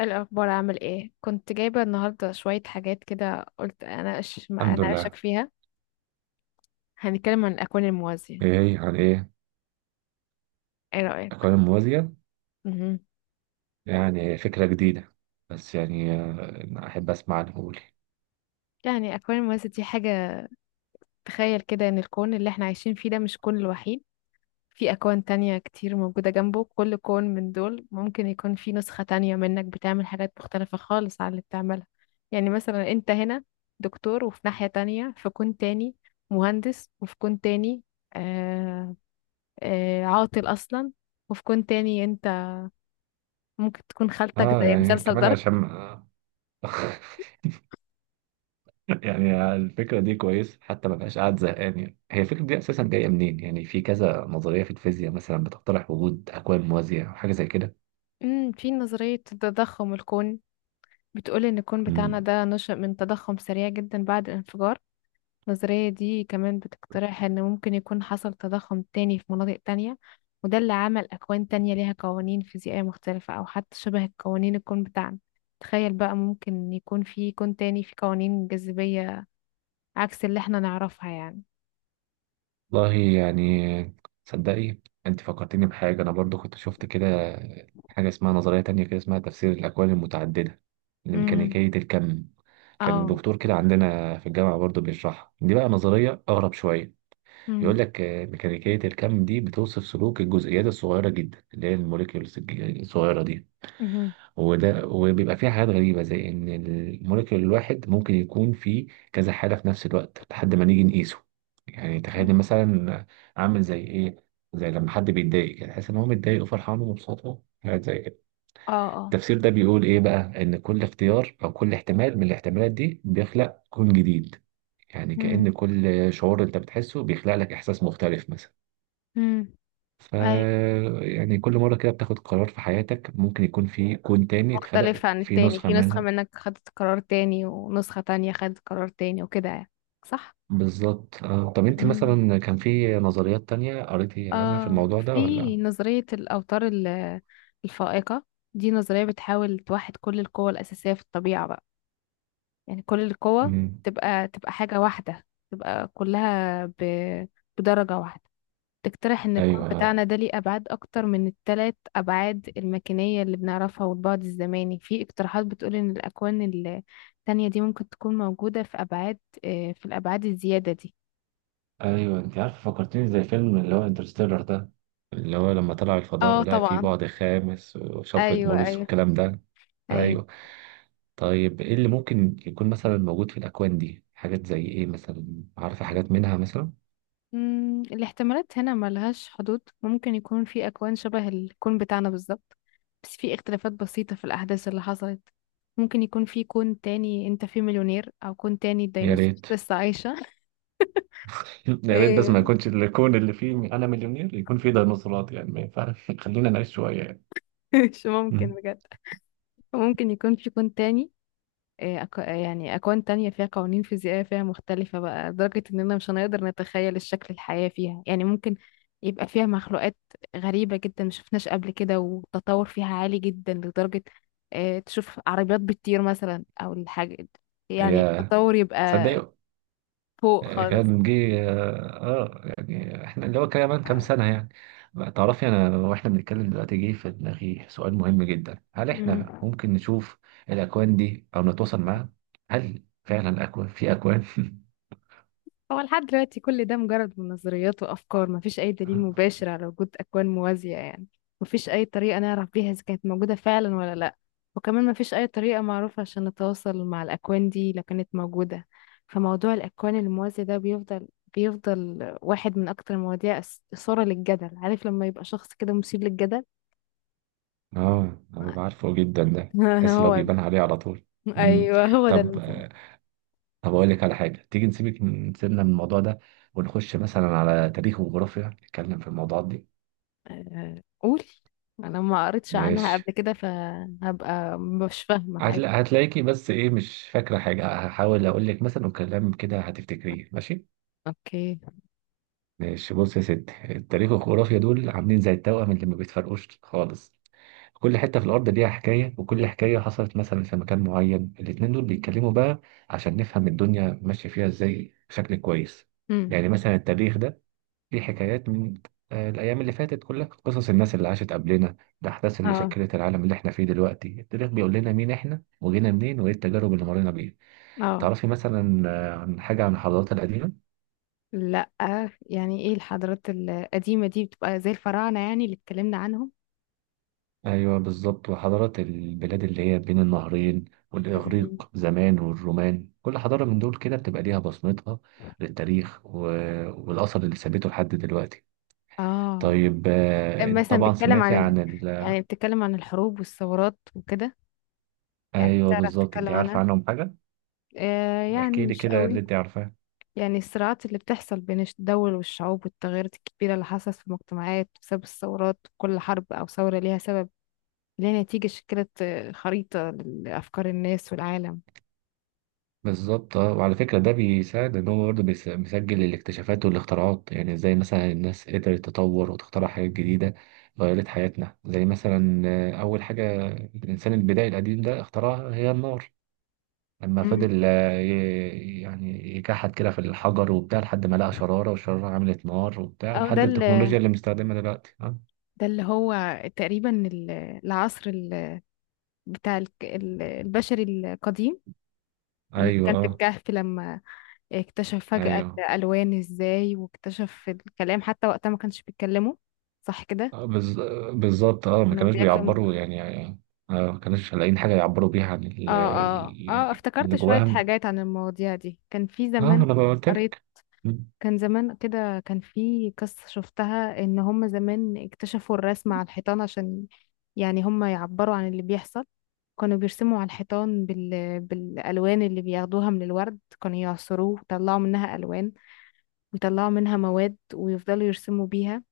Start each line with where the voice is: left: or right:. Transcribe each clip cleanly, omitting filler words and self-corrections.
left: الأخبار عامل ايه؟ كنت جايبة النهاردة شوية حاجات كده قلت أناقش ما
right: الحمد
left: أناقشك
right: لله.
left: فيها. هنتكلم عن الأكوان الموازية.
right: ايه هي؟ عن ايه؟
left: ايه رأيك؟
right: اقاليم موازية.
left: مهم.
right: يعني فكرة جديدة. بس يعني احب اسمع عنه، قولي.
left: يعني الأكوان الموازية دي حاجة، تخيل كده إن الكون اللي احنا عايشين فيه ده مش كون الوحيد. في أكوان تانية كتير موجودة جنبه، كل كون من دول ممكن يكون في نسخة تانية منك بتعمل حاجات مختلفة خالص عن اللي بتعملها. يعني مثلا انت هنا دكتور، وفي ناحية تانية في كون تاني مهندس، وفي كون تاني آه، عاطل أصلا. وفي كون تاني أنت ممكن تكون خالتك
right: اه
left: زي
right: يعني
left: مسلسل
right: كمان
left: دارك.
right: عشان يعني الفكرة دي كويس، حتى ما بقاش قاعد زهقان. يعني هي الفكرة دي اساسا جاية منين؟ يعني في كذا نظرية في الفيزياء مثلا بتقترح وجود اكوان موازية او حاجة زي كده.
left: في نظرية تضخم الكون بتقول إن الكون بتاعنا
right: مم.
left: ده نشأ من تضخم سريع جدا بعد الانفجار. النظرية دي كمان بتقترح إن ممكن يكون حصل تضخم تاني في مناطق تانية، وده اللي عمل أكوان تانية ليها قوانين فيزيائية مختلفة أو حتى شبه قوانين الكون بتاعنا. تخيل بقى، ممكن يكون في كون تاني في قوانين جاذبية عكس اللي احنا نعرفها يعني.
right: والله يعني، صدقي، انت فكرتني بحاجة. انا برضو كنت شفت كده حاجة اسمها نظرية تانية كده، اسمها تفسير الاكوان المتعددة
left: امم.
right: لميكانيكية الكم. كان
left: اه.
right: دكتور كده عندنا في الجامعة برضه بيشرحها. دي بقى نظرية أغرب شوية. بيقول
left: امم.
right: لك ميكانيكية الكم دي بتوصف سلوك الجزيئات الصغيرة جدا اللي هي الموليكيولز الصغيرة دي. وبيبقى فيها حاجات غريبة زي إن الموليكيول الواحد ممكن يكون فيه كذا حالة في نفس الوقت لحد ما نيجي نقيسه. يعني تخيل مثلا، عامل زي إيه؟ زي لما حد بيتضايق كده تحس إن هو متضايق وفرحان ومبسوط، حاجات زي كده.
left: اه. اه.
right: التفسير ده بيقول إيه بقى؟ إن كل اختيار أو كل احتمال من الاحتمالات دي بيخلق كون جديد. يعني
left: امم.
right: كأن كل شعور أنت بتحسه بيخلق لك إحساس مختلف مثلا.
left: امم.
right: ف
left: اي.
right: يعني كل مرة كده بتاخد قرار في حياتك ممكن يكون في كون تاني اتخلق
left: مختلفة عن
right: في
left: التاني،
right: نسخة
left: في نسخة
right: منها.
left: منك خدت قرار تاني، ونسخة تانية خدت قرار تاني وكده يعني. صح.
right: بالظبط. طب أنت
left: امم.
right: مثلا كان في نظريات تانية قريتي عنها في
left: آه
right: الموضوع ده
left: في
right: ولا؟
left: نظرية الأوتار الفائقة. دي نظرية بتحاول توحد كل القوى الأساسية في الطبيعة بقى، يعني كل القوى
right: مم.
left: تبقى حاجة واحدة، تبقى كلها بدرجة واحدة. تقترح إن الكون
right: أيوه،
left: بتاعنا ده ليه أبعاد أكتر من التلات أبعاد المكانية اللي بنعرفها والبعد الزماني، في اقتراحات بتقول إن الأكوان التانية دي ممكن تكون موجودة في أبعاد آه، في الأبعاد الزيادة دي.
right: ايوه، انت عارف فكرتني زي فيلم اللي هو انترستيلر ده. اللي هو لما طلع الفضاء
left: اه
right: ولقى فيه
left: طبعا.
right: بعد خامس وشفرة
left: أيوه،
right: موريس
left: أيوه،
right: والكلام ده.
left: أيوه.
right: ايوه. طيب، ايه اللي ممكن يكون مثلا موجود في الاكوان دي؟ حاجات زي ايه مثلا؟ عارفه حاجات منها مثلا؟
left: مم، الاحتمالات هنا ملهاش حدود، ممكن يكون في أكوان شبه الكون بتاعنا بالظبط بس في اختلافات بسيطة في الأحداث اللي حصلت. ممكن يكون في كون تاني انت فيه مليونير، او كون تاني
right: يا
left: الديناصورات
right: ريت.
left: لسه عايشة.
right: يا ريت، بس
left: ايه.
right: ما يكونش الكون اللي فيه انا مليونير يكون فيه ديناصورات، يعني ما ينفعش، خلينا نعيش شويه يعني.
left: مش ممكن
right: مم.
left: بجد. ممكن يكون في كون تاني، آه، أك... آه، يعني أكوان تانية فيها قوانين فيزيائية فيها مختلفة بقى، لدرجة إننا مش هنقدر نتخيل الشكل الحياة فيها. يعني ممكن يبقى فيها مخلوقات غريبة جدا مشفناش قبل كده، والتطور فيها عالي جدا لدرجة تشوف عربيات بتطير مثلا أو الحاجة، يعني
right: يا
left: التطور يبقى
right: تصدق،
left: فوق خالص.
right: كان جه، اه يعني احنا اللي هو كمان كام سنة يعني. بقى تعرفي انا واحنا بنتكلم دلوقتي جه في دماغي سؤال مهم جدا: هل
left: مم.
right: احنا ممكن نشوف الاكوان دي او نتواصل معاها؟ هل فعلا اكوان في اكوان؟
left: هو لحد دلوقتي كل ده مجرد من نظريات وأفكار، مفيش أي دليل مباشر على وجود أكوان موازية يعني، مفيش أي طريقة نعرف بيها إذا كانت موجودة فعلا ولا لأ. وكمان مفيش أي طريقة معروفة عشان نتواصل مع الأكوان دي لو كانت موجودة. فموضوع الأكوان الموازية ده بيفضل واحد من أكتر المواضيع إثارة للجدل. عارف لما يبقى شخص كده مثير للجدل؟
right: اه، انا بعرفه جدا ده، تحس اللي هو
left: هو ده.
right: بيبان عليه على طول. امم
left: أيوه هو ده
right: طب
left: المثال.
right: آه، طب اقول لك على حاجه، تيجي نسيبك، نسيبنا من الموضوع ده، ونخش مثلا على تاريخ وجغرافيا نتكلم في الموضوعات دي.
left: قول. أنا ما قريتش عنها
right: ماشي.
left: قبل كده فهبقى مش فاهمة.
right: هتلاقيكي بس ايه، مش فاكرة حاجة، هحاول اقول لك مثلا وكلام كده هتفتكريه. ماشي.
left: اوكي.
right: ماشي، بص يا ستي، التاريخ والجغرافيا دول عاملين زي التوأم اللي ما بيتفرقوش خالص. كل حتة في الأرض ليها حكاية، وكل حكاية حصلت مثلا في مكان معين، الاتنين دول بيتكلموا بقى عشان نفهم الدنيا ماشية فيها ازاي بشكل كويس.
left: امم.
right: يعني مثلا، التاريخ ده ليه حكايات من الأيام اللي فاتت، كلها قصص الناس اللي عاشت قبلنا، الأحداث اللي
left: اه.
right: شكلت العالم اللي احنا فيه دلوقتي. التاريخ بيقول لنا مين احنا وجينا منين وايه التجارب اللي مرينا بيها.
left: اه.
right: تعرفي مثلا عن حاجة عن الحضارات القديمة؟
left: لا. يعني ايه الحضارات القديمة دي؟ بتبقى زي الفراعنة يعني اللي اتكلمنا عنهم.
right: أيوة، بالظبط. وحضارات البلاد اللي هي بين النهرين،
left: مهم.
right: والإغريق زمان، والرومان. كل حضارة من دول كده بتبقى ليها بصمتها للتاريخ والأثر اللي ثابته لحد دلوقتي.
left: اه،
right: طيب،
left: مثلا
right: طبعا
left: بيتكلم
right: سمعتي
left: عن.
right: عن
left: يعني بتتكلم عن الحروب والثورات وكده، يعني
right: أيوة،
left: بتعرف
right: بالظبط. أنت
left: تتكلم
right: عارفة
left: عنها.
right: عنهم حاجة؟
left: يعني
right: احكي لي
left: مش
right: كده
left: قوي.
right: اللي أنت عارفاه.
left: يعني الصراعات اللي بتحصل بين الدول والشعوب، والتغيرات الكبيرة اللي حصلت في المجتمعات بسبب الثورات. كل حرب أو ثورة ليها سبب، ليها نتيجة، شكلت خريطة لأفكار الناس والعالم.
right: بالظبط، اه. وعلى فكرة ده بيساعد ان هو برضه بيسجل الاكتشافات والاختراعات، يعني زي مثلا الناس قدرت تطور وتخترع حاجات جديدة غيرت حياتنا، زي مثلا أول حاجة الإنسان البدائي القديم ده اخترعها هي النار. لما
left: مم.
right: فضل يعني يكحد كده في الحجر وبتاع لحد ما لقى شرارة، والشرارة عملت نار وبتاع،
left: أو ده
right: لحد التكنولوجيا اللي بنستخدمها دلوقتي. اه.
left: ده اللي هو تقريبا العصر بتاع البشري القديم، اللي
right: أيوه،
left: كان في
right: اه،
left: الكهف لما اكتشف فجأة
right: أيوه.
left: الألوان ازاي، واكتشف الكلام، حتى وقتها ما كانش بيتكلموا. صح كده.
right: آه، بالز- بالظبط، اه ما
left: كانوا
right: كانوش
left: بياكلوا.
right: بيعبروا يعني. ما كانوش لاقيين حاجة يعبروا بيها عن
left: اه، اه، اه، افتكرت
right: اللي
left: شوية
right: جواهم.
left: حاجات عن المواضيع دي. كان في
right: اه،
left: زمان
right: انا قلت
left: قريت،
right: لك.
left: كان زمان كده كان في قصة شفتها ان هم زمان اكتشفوا الرسم على الحيطان عشان يعني هم يعبروا عن اللي بيحصل. كانوا بيرسموا على الحيطان بالألوان اللي بياخدوها من الورد، كانوا يعصروه ويطلعوا منها ألوان، ويطلعوا منها مواد ويفضلوا يرسموا بيها.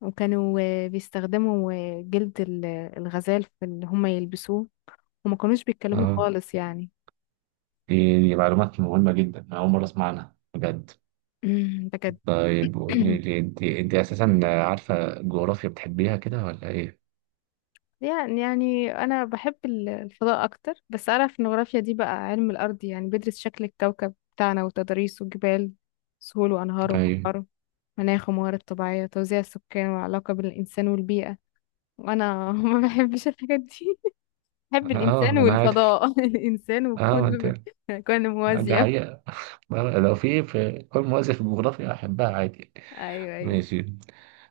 left: وكانوا بيستخدموا جلد الغزال في اللي هم يلبسوه، وما كانوش بيتكلموا
right: اه.
left: خالص يعني.
right: دي معلومات مهمة جدا، أنا أول مرة أسمع عنها بجد.
left: بجد.
right: طيب قولي لي، أنت أساسا عارفة جغرافيا بتحبيها كده ولا إيه؟
left: يعني أنا بحب الفضاء أكتر، بس أعرف إن الجغرافيا دي بقى علم الأرض، يعني بيدرس شكل الكوكب بتاعنا وتضاريسه وجبال، سهول، وأنهار،
right: أيوه،
left: وبحار، مناخ، وموارد طبيعية، توزيع السكان، والعلاقة بين الإنسان والبيئة. وأنا ما بحبش الحاجات دي، بحب الإنسان
right: اه. أنا عارف.
left: والفضاء. الإنسان
right: اه، ما أنت.
left: وكل كون
right: دي
left: موازية.
right: حقيقة. لو في كل مؤسسة في الجغرافيا أحبها عادي يعني.
left: أيوه، أيوه.
right: ماشي.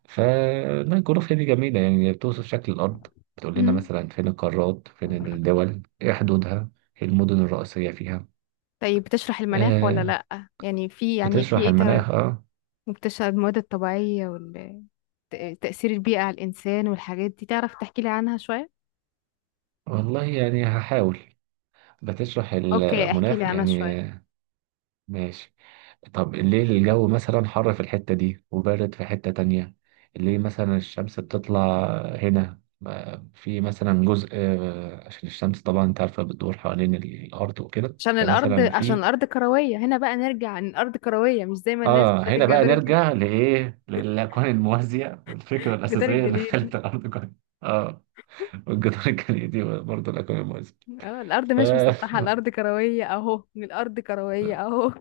right: فلا، الجغرافيا دي جميلة يعني، هي بتوصف شكل الأرض. بتقول لنا
left: أمم.
right: مثلا فين القارات، فين الدول، ايه حدودها، ايه المدن الرئيسية فيها.
left: طيب بتشرح المناخ ولا
right: آه،
left: لأ؟ يعني في
right: بتشرح
left: إيه ترى؟
right: المناخ، اه.
left: وبتشرح المواد الطبيعية، وتأثير البيئة على الإنسان، والحاجات دي تعرف تحكي لي عنها شوية.
right: والله يعني، هحاول. بتشرح
left: أوكي، احكي لي
right: المناخ
left: عنها شوية.
right: يعني ماشي. طب ليه الجو مثلا حر في الحتة دي وبارد في حتة تانية؟ ليه مثلا الشمس بتطلع هنا في مثلا جزء، عشان الشمس طبعا، انت عارفة، بتدور حوالين الأرض وكده،
left: عشان الأرض
right: فمثلا
left: عشان
right: في.
left: الأرض كروية. هنا بقى نرجع إن الأرض كروية، مش زي ما الناس
right: اه،
left: بتاعت
right: هنا بقى
left: الجدار.
right: نرجع لايه، للاكوان الموازيه والفكره
left: الجدار
right: الاساسيه اللي
left: الجليدي.
right: خلت الارض كون. اه. والجدار الجليدي، برضه الاكوان الموازيه.
left: اه، الارض
right: ف
left: مش مسطحه، الارض كرويه اهو، الارض كرويه اهو.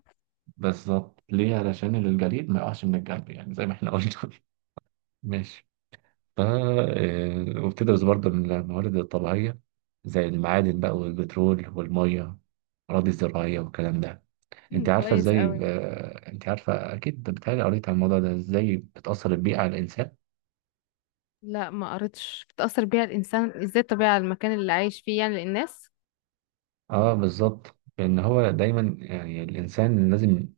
right: بالظبط. ليه؟ علشان الجليد ما يقعش من الجنب يعني، زي ما احنا قلنا. ماشي. ف آه، وبتدرس برضه من الموارد الطبيعيه، زي المعادن بقى والبترول والميه، اراضي زراعيه والكلام ده.
left: مم، كويس قوي.
right: انت عارفه اكيد، بتهيألي قريت عن الموضوع ده، ازاي بتاثر البيئه على الانسان.
left: لا ما قريتش، بتاثر بيها الانسان ازاي الطبيعه، المكان اللي عايش فيه يعني للناس.
right: اه، بالظبط. لان هو دايما يعني الانسان لازم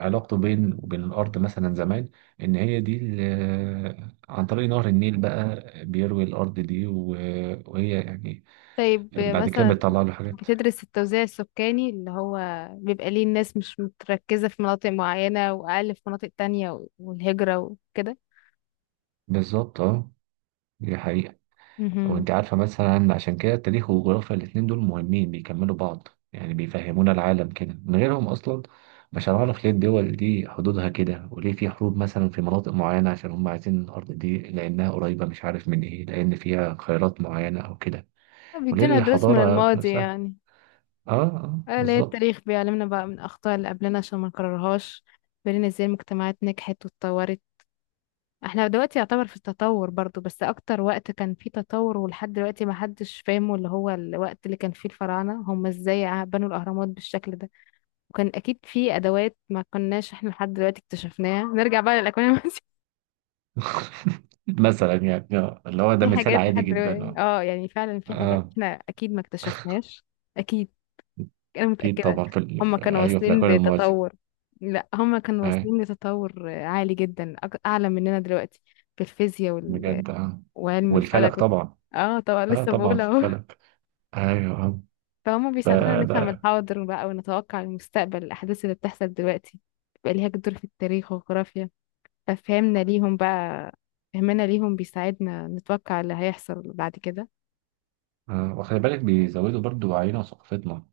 right: علاقته بين وبين الارض مثلا زمان، ان هي دي عن طريق نهر النيل بقى بيروي الارض دي وهي يعني،
left: طيب
right: اللي بعد كده
left: مثلا
right: بتطلع له حاجات.
left: بتدرس التوزيع السكاني، اللي هو بيبقى ليه الناس مش متركزه في مناطق معينه، واقل في مناطق تانية، والهجره وكده.
right: بالظبط، اه. دي حقيقة.
left: مهم.
right: وانت عارفة مثلا، عشان كده التاريخ والجغرافيا الاتنين دول مهمين، بيكملوا بعض يعني، بيفهمونا العالم. كده من غيرهم أصلا مش هنعرف ليه الدول دي حدودها كده، وليه في حروب مثلا في مناطق معينة، عشان هم عايزين الأرض دي لأنها قريبة، مش عارف من إيه، لأن فيها خيرات معينة أو كده. وليه
left: بيدينا درس من
right: الحضارة
left: الماضي
right: نفسها.
left: يعني.
right: آه، آه،
left: اه، اللي هي
right: بالظبط.
left: التاريخ بيعلمنا بقى من اخطاء اللي قبلنا عشان ما نكررهاش، بيقولنا ازاي المجتمعات نجحت واتطورت. احنا دلوقتي يعتبر في التطور برضو، بس اكتر وقت كان فيه تطور ولحد دلوقتي ما حدش فاهمه، اللي هو الوقت اللي كان فيه الفراعنة، هم ازاي بنوا الاهرامات بالشكل ده، وكان اكيد فيه ادوات ما كناش احنا لحد دلوقتي اكتشفناها. نرجع بقى للاكوان المائية.
right: مثلا يعني، اللي هو ده
left: في
right: مثال
left: حاجات
right: عادي
left: لحد
right: جدا.
left: دلوقتي،
right: آه.
left: اه يعني فعلا في حاجات
right: آه
left: احنا اكيد ما اكتشفناش. اكيد. انا
right: أكيد
left: متأكدة.
right: طبعا، في،
left: هم
right: في،
left: كانوا
right: أيوه، في
left: واصلين
right: الأكوان الموازي.
left: لتطور، لا هم كانوا
right: آه،
left: واصلين لتطور عالي جدا، اعلى مننا دلوقتي، في الفيزياء،
right: بجد. آه،
left: وعلم
right: والفلك
left: الفلك.
right: طبعا.
left: اه طبعا،
right: آه،
left: لسه
right: طبعا
left: بقول
right: في
left: اهو.
right: الفلك. ايوه، آه.
left: فهم
right: ف
left: بيساعدونا نفهم
right: بقى
left: الحاضر بقى ونتوقع المستقبل، الأحداث اللي بتحصل دلوقتي بقى ليها دور في التاريخ والجغرافيا. ففهمنا ليهم بقى فهمنا ليهم بيساعدنا نتوقع اللي هيحصل بعد كده.
right: وخلي بالك بيزودوا برضو وعينا وثقافتنا.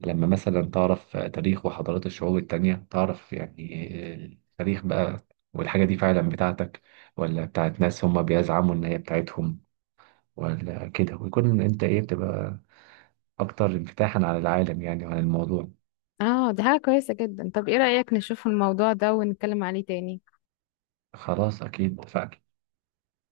right: لما مثلا تعرف تاريخ وحضارات الشعوب التانية، تعرف يعني التاريخ بقى، والحاجة دي فعلا بتاعتك ولا بتاعت ناس هما بيزعموا إن هي بتاعتهم، ولا كده، ويكون أنت إيه بتبقى أكتر انفتاحا على العالم يعني وعلى الموضوع.
left: اه ده حاجة كويسة جدا. طب ايه رأيك نشوف الموضوع ده ونتكلم عليه تاني؟
right: خلاص، أكيد، فأكيد.